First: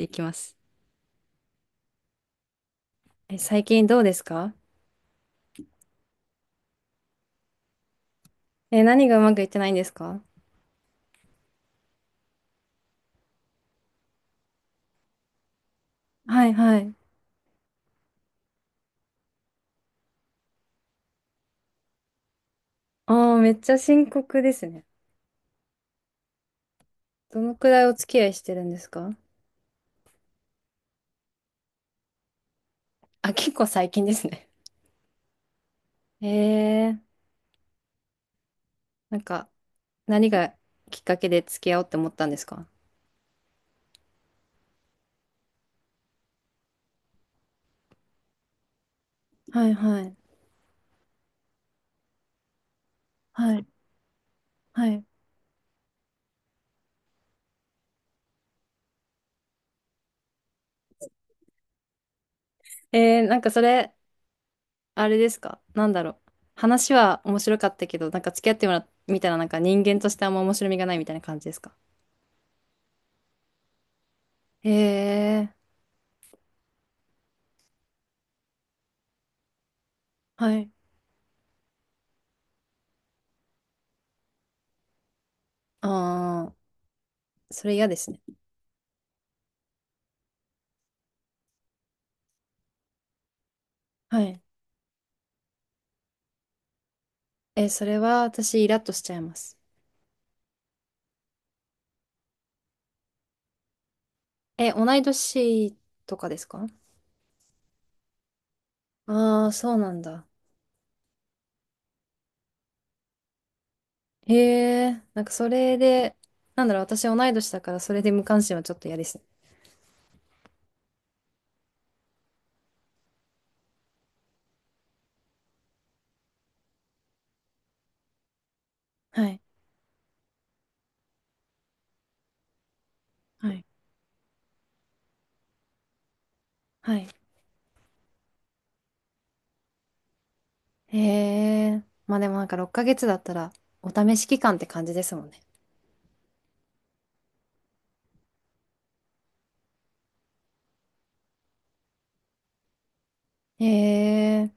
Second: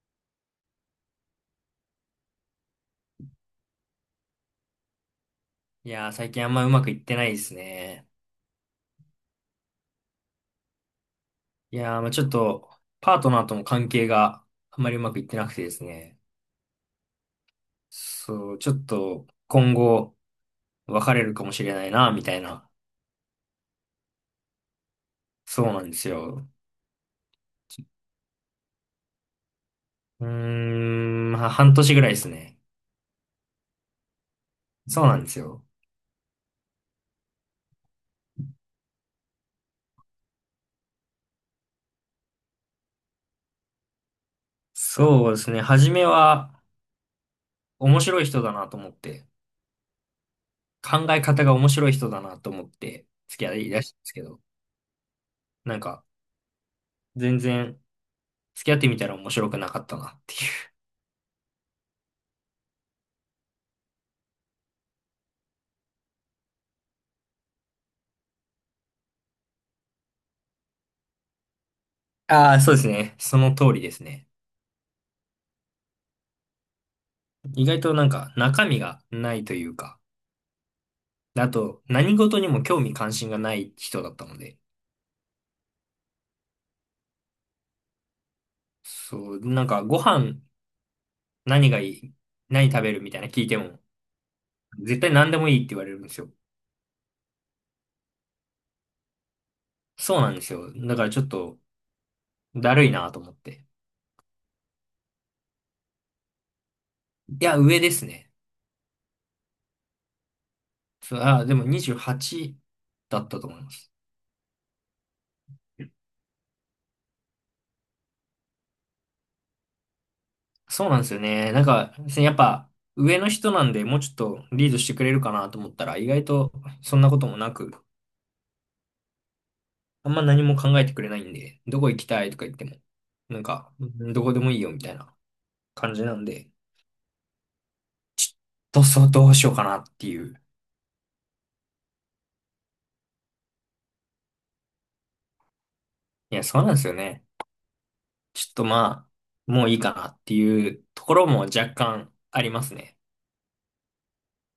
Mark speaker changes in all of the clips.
Speaker 1: いきます。最近どうですか？
Speaker 2: いやー、最近あんまうまくいってないですね。
Speaker 1: 何がうまくいってないんですか？
Speaker 2: いやー、まあちょっと、パートナーとの関係があんまりうまくいってなくてですね。
Speaker 1: はいはい。
Speaker 2: そう、ちょっと、今後、別れるかもしれないな、みたいな。
Speaker 1: ああ、めっちゃ深刻ですね。
Speaker 2: そうなんですよ。
Speaker 1: どのくらいお付き合いしてるんですか？
Speaker 2: うーん、まあ半年ぐらいですね。
Speaker 1: あ、結構最近ですね。
Speaker 2: そうなんですよ。
Speaker 1: ええ、なんか、何がきっかけで付き合おうって思ったんですか？
Speaker 2: そうですね。初めは、面白い人だなと思って、
Speaker 1: はいはい。
Speaker 2: 考え方が面白い人だなと思って、付き合
Speaker 1: はい。
Speaker 2: いだしたんですけど、
Speaker 1: はい。
Speaker 2: なんか、全然、付き合ってみたら面白くなかったなっていう。
Speaker 1: なんかそれ、あれですか？なんだろう。話は面白かったけど、なんか付き合ってもらみたらなんか人間としてあんま面白みがないみたいな感じですか？
Speaker 2: ああ、そうですね。その通りですね。
Speaker 1: ええ、
Speaker 2: 意外となんか中身がないというか、
Speaker 1: はい。
Speaker 2: あと何事にも興味関心がない人だったので、
Speaker 1: ああ、それ嫌ですね。
Speaker 2: そう、なんかご飯何がいい、何食べるみたいな聞いても、
Speaker 1: はい。
Speaker 2: 絶対何でもいいって言われるんですよ。
Speaker 1: え、それは私イラッとしちゃいます。
Speaker 2: そうなんですよ。だからちょっとだるいなと思って。
Speaker 1: え、同い年とかですか？
Speaker 2: いや、上ですね。
Speaker 1: ああー、そうなんだ。
Speaker 2: そう、でも28だったと思います。
Speaker 1: へえ、なんかそれで、なんだろう、私同い年だからそれで無関心はちょっと嫌ですね。
Speaker 2: そうなんですよね。なんか、やっぱ上の人なんでもうちょっとリードしてくれるかなと思ったら、意外とそんなこともなく、
Speaker 1: はい、
Speaker 2: あんま何も考えてくれないんで、どこ行きたいとか言っても、なん
Speaker 1: はい、
Speaker 2: か、どこでもいいよみたいな感じなんで、
Speaker 1: はい。
Speaker 2: そうそう、どうしようかなっていう。
Speaker 1: へえ、まあでもなんか6ヶ月だったらお試し期間って感じですもんね。
Speaker 2: いや、そうなんですよね。ちょっとまあ、もういいかなっていうところも若干ありますね。
Speaker 1: へえ、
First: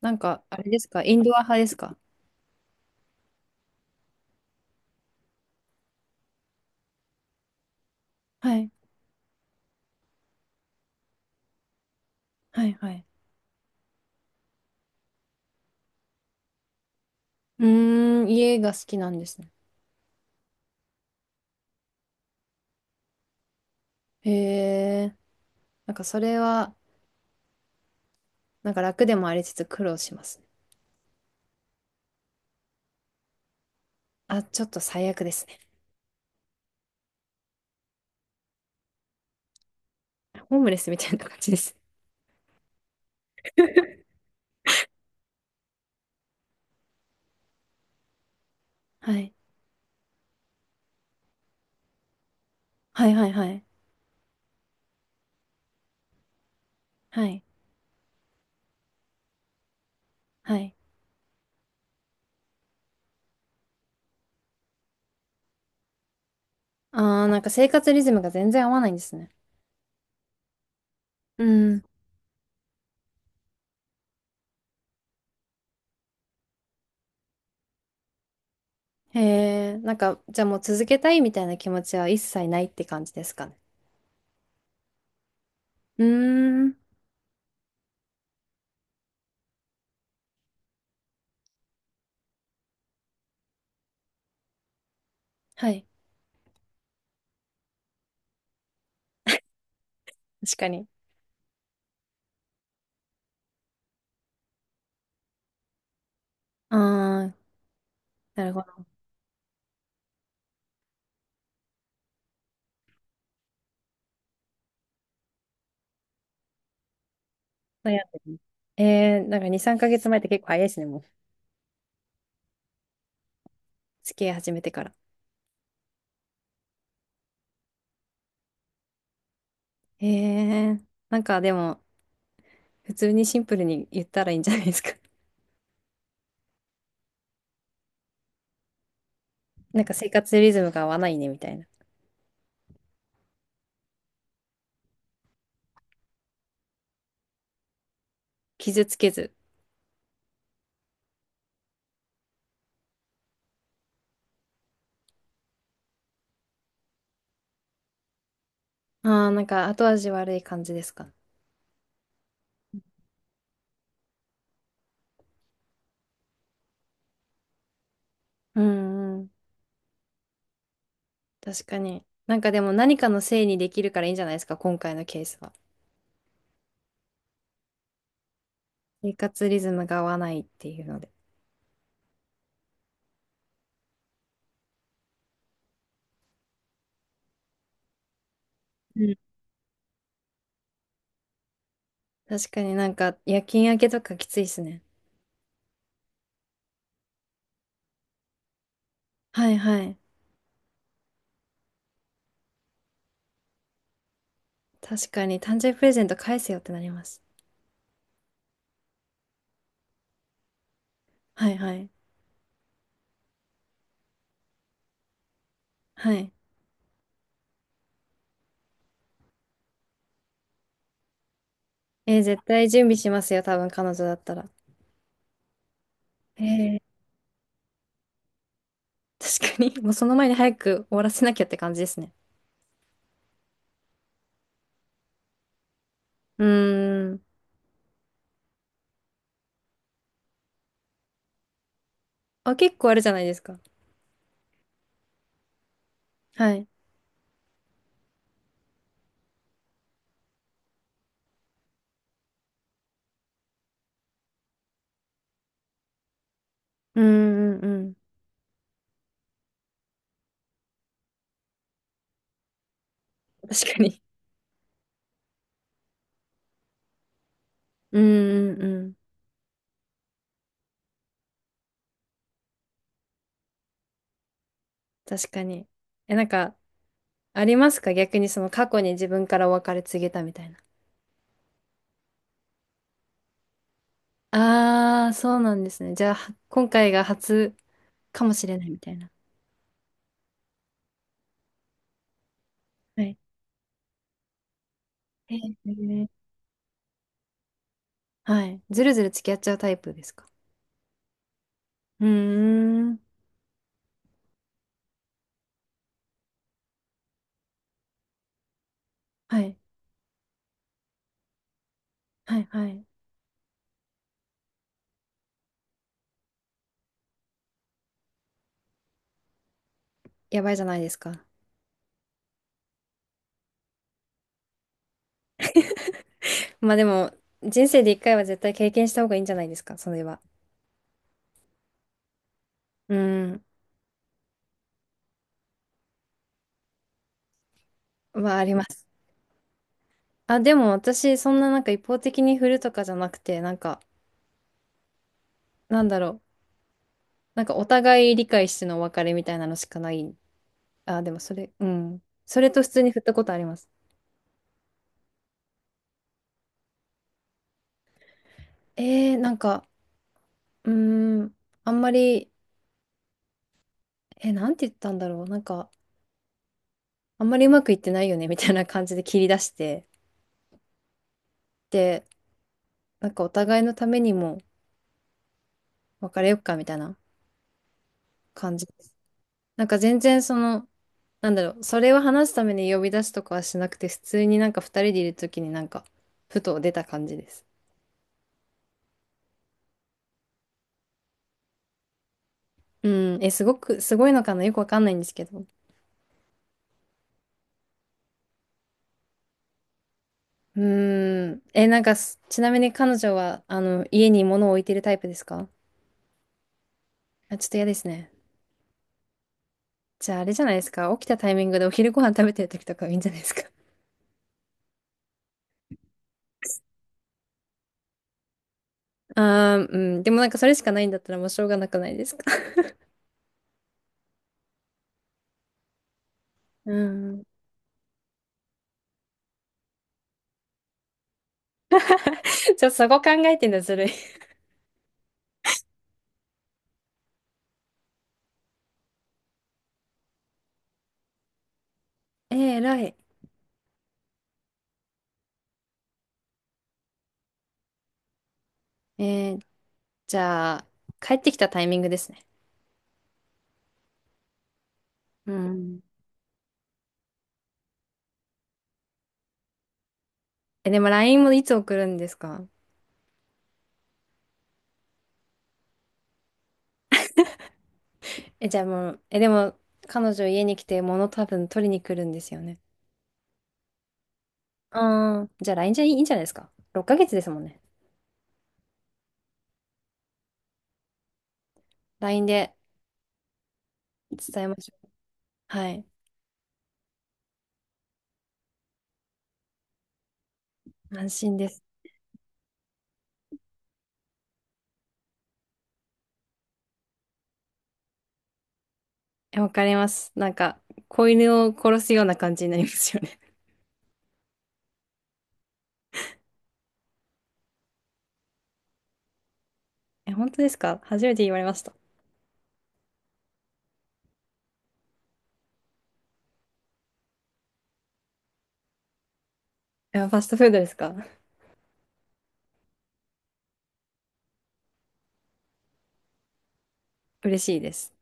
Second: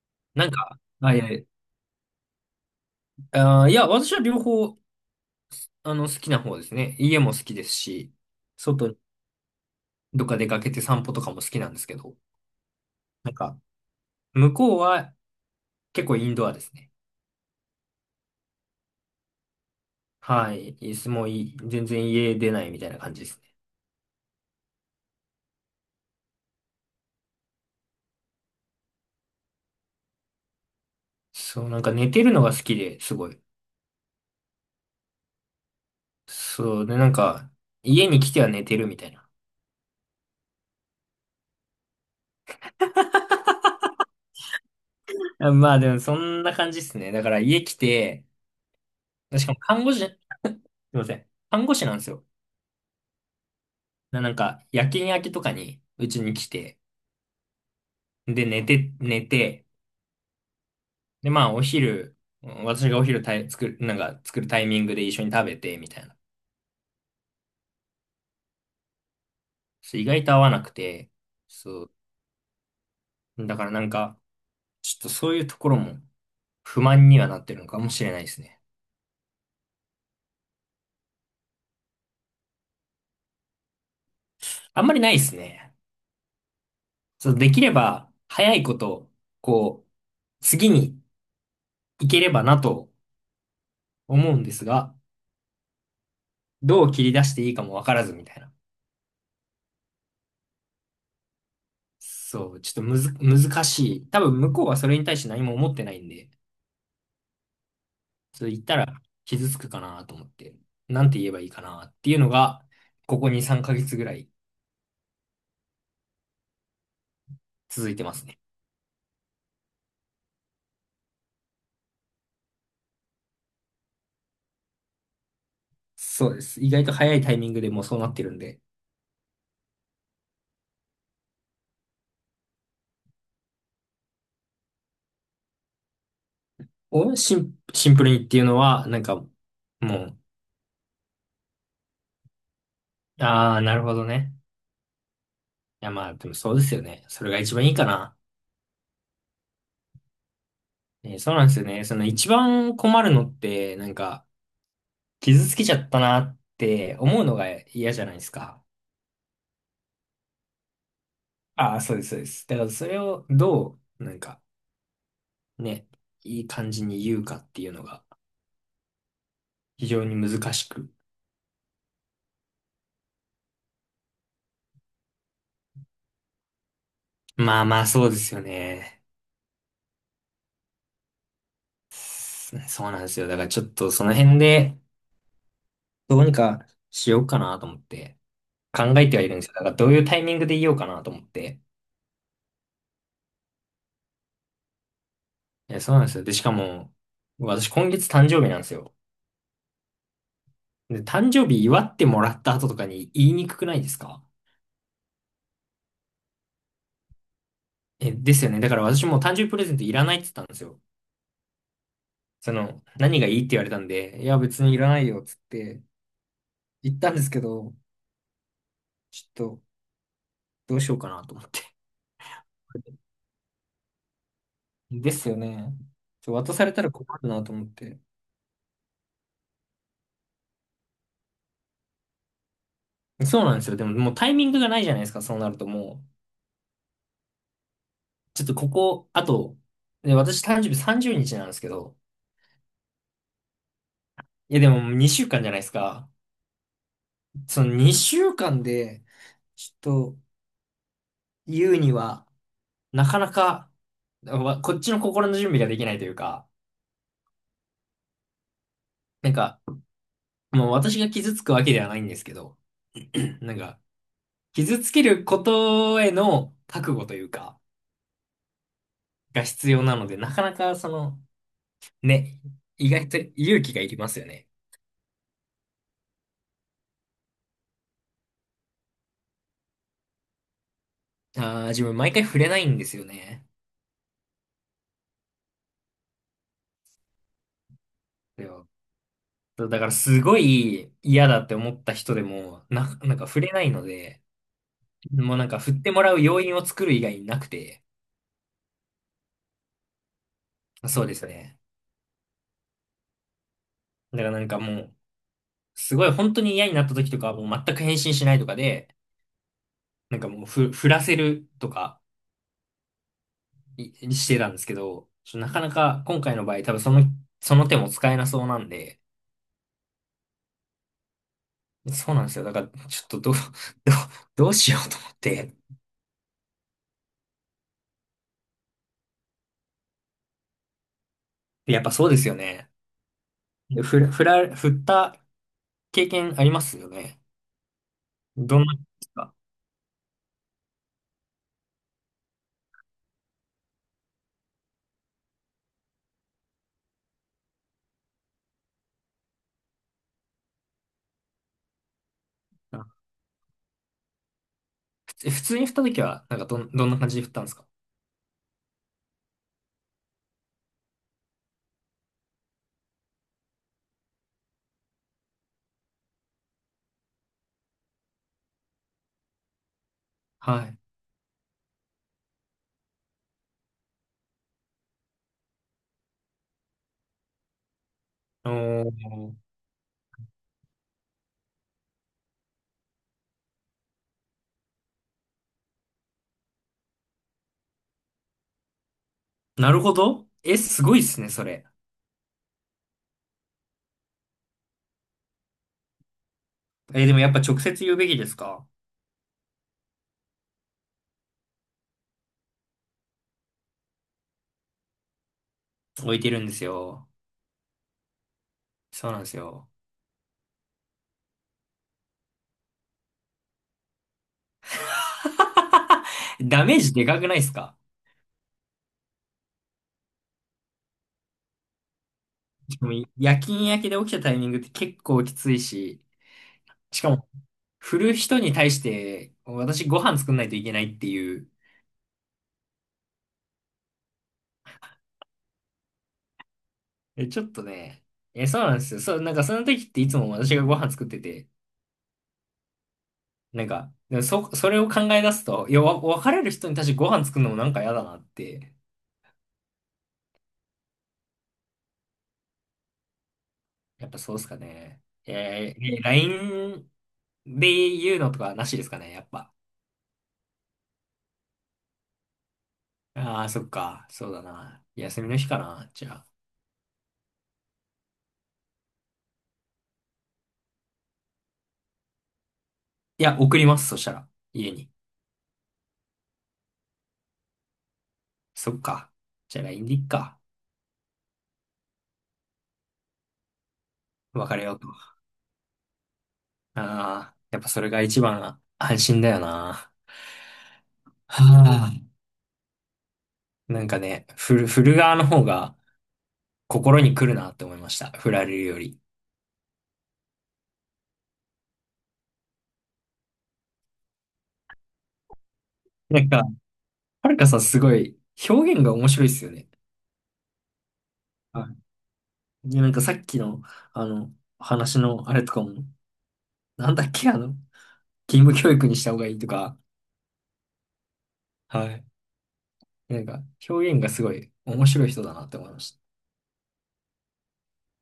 Speaker 1: なんか
Speaker 2: なん
Speaker 1: あれで
Speaker 2: か、
Speaker 1: すか、イ
Speaker 2: あ、い
Speaker 1: ン
Speaker 2: や、
Speaker 1: ドア派ですか？
Speaker 2: いや、私は両方、あの、好きな方ですね。家も好きですし、
Speaker 1: はい、
Speaker 2: 外にどっか出かけて散歩とかも好きなんですけど、
Speaker 1: はい、はい。
Speaker 2: なんか、向こうは結構インドアですね。
Speaker 1: うーん、家が好きなんですね。
Speaker 2: はい。いつもいい、全然家出ないみたいな感じですね。
Speaker 1: へえ、なんかそれは、なんか楽でもありつつ苦労しますね。
Speaker 2: そう、なんか寝てるのが好きで、すごい。
Speaker 1: あ、ちょっと最悪ですね。
Speaker 2: そう、で、なんか、家に来ては寝てるみたいな。
Speaker 1: ホームレスみたいな感じです。
Speaker 2: あまあでも、そんな感じですね。だから家来て、
Speaker 1: はい。
Speaker 2: しかも看護師、すいません。看護師なんですよ。
Speaker 1: はいはいはい。
Speaker 2: なんか、夜勤明けとかに、うちに来て、
Speaker 1: はい。
Speaker 2: で、寝て、寝て、
Speaker 1: はい。
Speaker 2: で、まあ、お昼、うん私がお昼作る、なんか、作るタイミングで一緒に食べて、みたいな。
Speaker 1: あー、なんか生活リズムが全然合わないんですね。
Speaker 2: そう意外と合わなくて、
Speaker 1: うん。
Speaker 2: そう。だからなんか、ちょっとそういうところも不満にはなってるのかもしれないですね。
Speaker 1: へえ、なんか、じゃあもう続けたいみたいな気持ちは一切ないって感じですかね？
Speaker 2: あんまりないですね。
Speaker 1: うーん。
Speaker 2: そう、できれば早いこと、こう、次に行ければなと思うんですが、
Speaker 1: はい。
Speaker 2: どう切り出していいかもわからずみたいな。
Speaker 1: 確かに。
Speaker 2: そう、ちょっとむず、難しい。多分向こうはそれに対して何も思ってないんで、
Speaker 1: ああ、な
Speaker 2: それ
Speaker 1: る
Speaker 2: 言
Speaker 1: ほ
Speaker 2: った
Speaker 1: ど。
Speaker 2: ら傷つくかなと思って、なんて言えばいいかなっていうのが、ここ2、3ヶ月ぐらい続
Speaker 1: 悩ん
Speaker 2: いてま
Speaker 1: で
Speaker 2: すね。
Speaker 1: る。なんか2、3ヶ月前って結構早いですね、もう。付き合い始めてから。
Speaker 2: そうです。意外と早いタイミングでもうそうなってるんで、
Speaker 1: なんかでも、普通にシンプルに言ったらいいんじゃないですか？
Speaker 2: お、シンプルにっていうのは、なんか、も
Speaker 1: なんか生
Speaker 2: う、
Speaker 1: 活リズムが合わないね、みたいな。
Speaker 2: ああ、なるほどね。いや、まあ、でもそうですよね。それが一番いいかな。
Speaker 1: 傷つけず。
Speaker 2: ね、そうなんですよね。その一番困るのって、なんか、傷つけちゃったなって思うのが嫌じゃないですか。
Speaker 1: ああ、なんか後味悪い感じですか？
Speaker 2: ああ、そうです、そうです。だからそれをどう、なんか、ね、いい感じに言うかっていうのが
Speaker 1: うんうん。
Speaker 2: 非常に難しく。
Speaker 1: 確かに。なんかでも何かのせいにできるからいいんじゃないですか、今回のケースは？
Speaker 2: まあまあ、そうですよね。
Speaker 1: 生活リズムが合わないっていうので。
Speaker 2: そうなんですよ。だからちょっとその辺で、どうにかしようかなと思って、考
Speaker 1: う
Speaker 2: え
Speaker 1: ん。
Speaker 2: てはいるんですよ。だからどういうタイミングで言おうかなと思って。
Speaker 1: 確かになんか夜勤明けとかきついっすね。
Speaker 2: いや、そうなんですよ。で、しかも、私今月誕生日なんですよ。
Speaker 1: はいはい。
Speaker 2: で、誕生日祝ってもらった後とかに言いにくくないですか？
Speaker 1: 確かに誕生日プレゼント返せよってなります。
Speaker 2: え、ですよね。だから私もう誕生日プレゼントいらないって言ったんですよ。
Speaker 1: はいはい。
Speaker 2: その、何がいいって言われたんで、いや、別にいらないよっつって
Speaker 1: はい。
Speaker 2: 言ったんですけど、ちょっとどうしようかなと思って。
Speaker 1: 絶対準備し ますよ、多分彼女だったら。
Speaker 2: ですよね。
Speaker 1: え
Speaker 2: 渡され
Speaker 1: ー
Speaker 2: たら困るなと思って。
Speaker 1: 確かに。もうその前に早く終わらせなきゃって感じですね。
Speaker 2: そうなんですよ。でももうタイミングがないじゃないですか、そうなるともう。
Speaker 1: うーん。
Speaker 2: ちょっとここ、あと、で、私誕生日30日なんですけど、
Speaker 1: あ、結構あるじゃないですか。
Speaker 2: いやでも2週間じゃないですか。
Speaker 1: はい。
Speaker 2: その2週間で、ちょっと言うには、なかなか、こっちの心の準備ができないというか、
Speaker 1: うんうんうん。
Speaker 2: なんか、もう私が傷つくわけではないんですけど、なん
Speaker 1: 確
Speaker 2: か、
Speaker 1: かに。
Speaker 2: 傷つけることへの覚悟というか、
Speaker 1: うんうんうん。
Speaker 2: が必要なので、なかなかその、ね、意外と勇気がいりますよね。
Speaker 1: 確かに。え、なんか、ありますか？逆にその過去に自分からお別れ告げたみたいな。
Speaker 2: ああ、自分毎回触れないんですよね。
Speaker 1: ああ、そうなんですね。じゃあ、今回が初かもしれないみたいな。
Speaker 2: そうだからすごい嫌だって思った人でも、
Speaker 1: は
Speaker 2: なん
Speaker 1: い。
Speaker 2: か触れないので、も
Speaker 1: へ
Speaker 2: うなんか振っても
Speaker 1: え。
Speaker 2: らう要因を作る以外になくて、
Speaker 1: はい。ずるずる付き合っちゃうタイプですか？
Speaker 2: そうですね。
Speaker 1: うーん。
Speaker 2: だからなんかもう、すごい本当に嫌になった時とかはもう全く返信しないとかで、
Speaker 1: はい。
Speaker 2: なんかもう振らせるとか
Speaker 1: はい、はい。
Speaker 2: してたんですけど、なかなか今回の場合多分その、その手も使えなそうなんで、
Speaker 1: やばいじゃないですか。
Speaker 2: そうなんですよ。だからちょっとどう、どうしようと思って。
Speaker 1: まあでも、人生で一回は絶対経験した方がいいんじゃないですか、それは。
Speaker 2: やっぱそうですよね。
Speaker 1: うん。
Speaker 2: 振った経験ありますよね。
Speaker 1: まあ、あり
Speaker 2: ど
Speaker 1: ま
Speaker 2: んな、で
Speaker 1: す。
Speaker 2: すか？
Speaker 1: あ、でも私、そんななんか一方的に振るとかじゃなくて、なんか、なんだろう。なんかお互い理解してのお別れみたいなのしかない。あ、でもそれ、うん。それと普通
Speaker 2: あ
Speaker 1: に振ったことあります。
Speaker 2: 普通に振った時は、なんかどんな感じで振ったんですか？
Speaker 1: なんか、うーん、あんまり、なんて言ったんだろう。なんか、あんまりうまくいってないよね、みたいな感じで切り出して、
Speaker 2: はい。
Speaker 1: で、なんかお互いのためにも別れよっか、みたいな感じで
Speaker 2: お
Speaker 1: す。
Speaker 2: ー、
Speaker 1: なんか全然その、なんだろう、それを話すために呼び出すとかはしなくて、普通になんか二人でいるときになんか、ふと出た感じです。
Speaker 2: なるほど。え、すごいっすね、それ。
Speaker 1: うん、すごく、すごいのかな、よくわかんないんですけど。
Speaker 2: え、でもやっぱ直接言うべきですか？
Speaker 1: うーん。え、なんかちなみに彼女は、家に物を置いてるタイプですか？
Speaker 2: 置いてるんですよ。
Speaker 1: あ、ちょっと嫌ですね。
Speaker 2: そうなんですよ。
Speaker 1: じゃあ、あれじゃないですか？起きたタイミングでお昼ご飯食べてる時とかはいいんじゃないですか？
Speaker 2: ダメージでかくないですか？
Speaker 1: あー、うん。でもなんかそれしかないんだったらもうしょうがなくないですか？
Speaker 2: しかも夜勤明けで起きたタイミングって結構きついし、
Speaker 1: う
Speaker 2: しか
Speaker 1: ん。
Speaker 2: も、振る人に対して、私ご飯作んないといけないっていう。
Speaker 1: じゃあ、そこ考えてんだ、ずるい。
Speaker 2: え、ちょっとね、え、そうなんですよ。そう、なんかその時っていつも私がご飯作ってて、
Speaker 1: 偉い。
Speaker 2: なんか、でもそれを考え出すと、いや、別れる人に対してご飯作るのもなんか嫌だなって
Speaker 1: えー、じゃあ、帰ってきたタイミングですね。
Speaker 2: やっぱそうっすかね。
Speaker 1: うん。
Speaker 2: え LINE で言うのとかなしですかね、やっぱ。
Speaker 1: え、でも LINE もいつ送るんですか？
Speaker 2: ああ、そっか。そうだな。休みの日かな、じゃあ。
Speaker 1: え、じゃあもう、え、でも、彼女家に来て物多分取りに来るんですよね。
Speaker 2: いや、送ります、そしたら。家に。
Speaker 1: ああ、じゃあ LINE じゃいいんじゃないですか？6ヶ月ですもんね。
Speaker 2: そっか。じゃあ LINE でいっか。
Speaker 1: LINE で伝えま
Speaker 2: 別れ
Speaker 1: し
Speaker 2: よ
Speaker 1: ょ
Speaker 2: う
Speaker 1: う。
Speaker 2: と。
Speaker 1: はい。
Speaker 2: ああ、やっぱそれが一番安心だよな。
Speaker 1: 安心
Speaker 2: は
Speaker 1: です。
Speaker 2: あ。なんかね、振る側の方が心に来るなって思いました。振られるより。
Speaker 1: え、わかります。なんか、子犬を殺すような感じになりますよね。
Speaker 2: なんか、はるかさんすごい表現が面白いっすよね。
Speaker 1: え、本当ですか？初めて言われました。
Speaker 2: でなんかさっきの、あの、話のあれとかも、なんだっけ、あの、義務教育にした方がいいとか、
Speaker 1: え、ファストフードですか？
Speaker 2: はい。なんか、表現がすごい面白い人だなって思いました。
Speaker 1: 嬉しいです。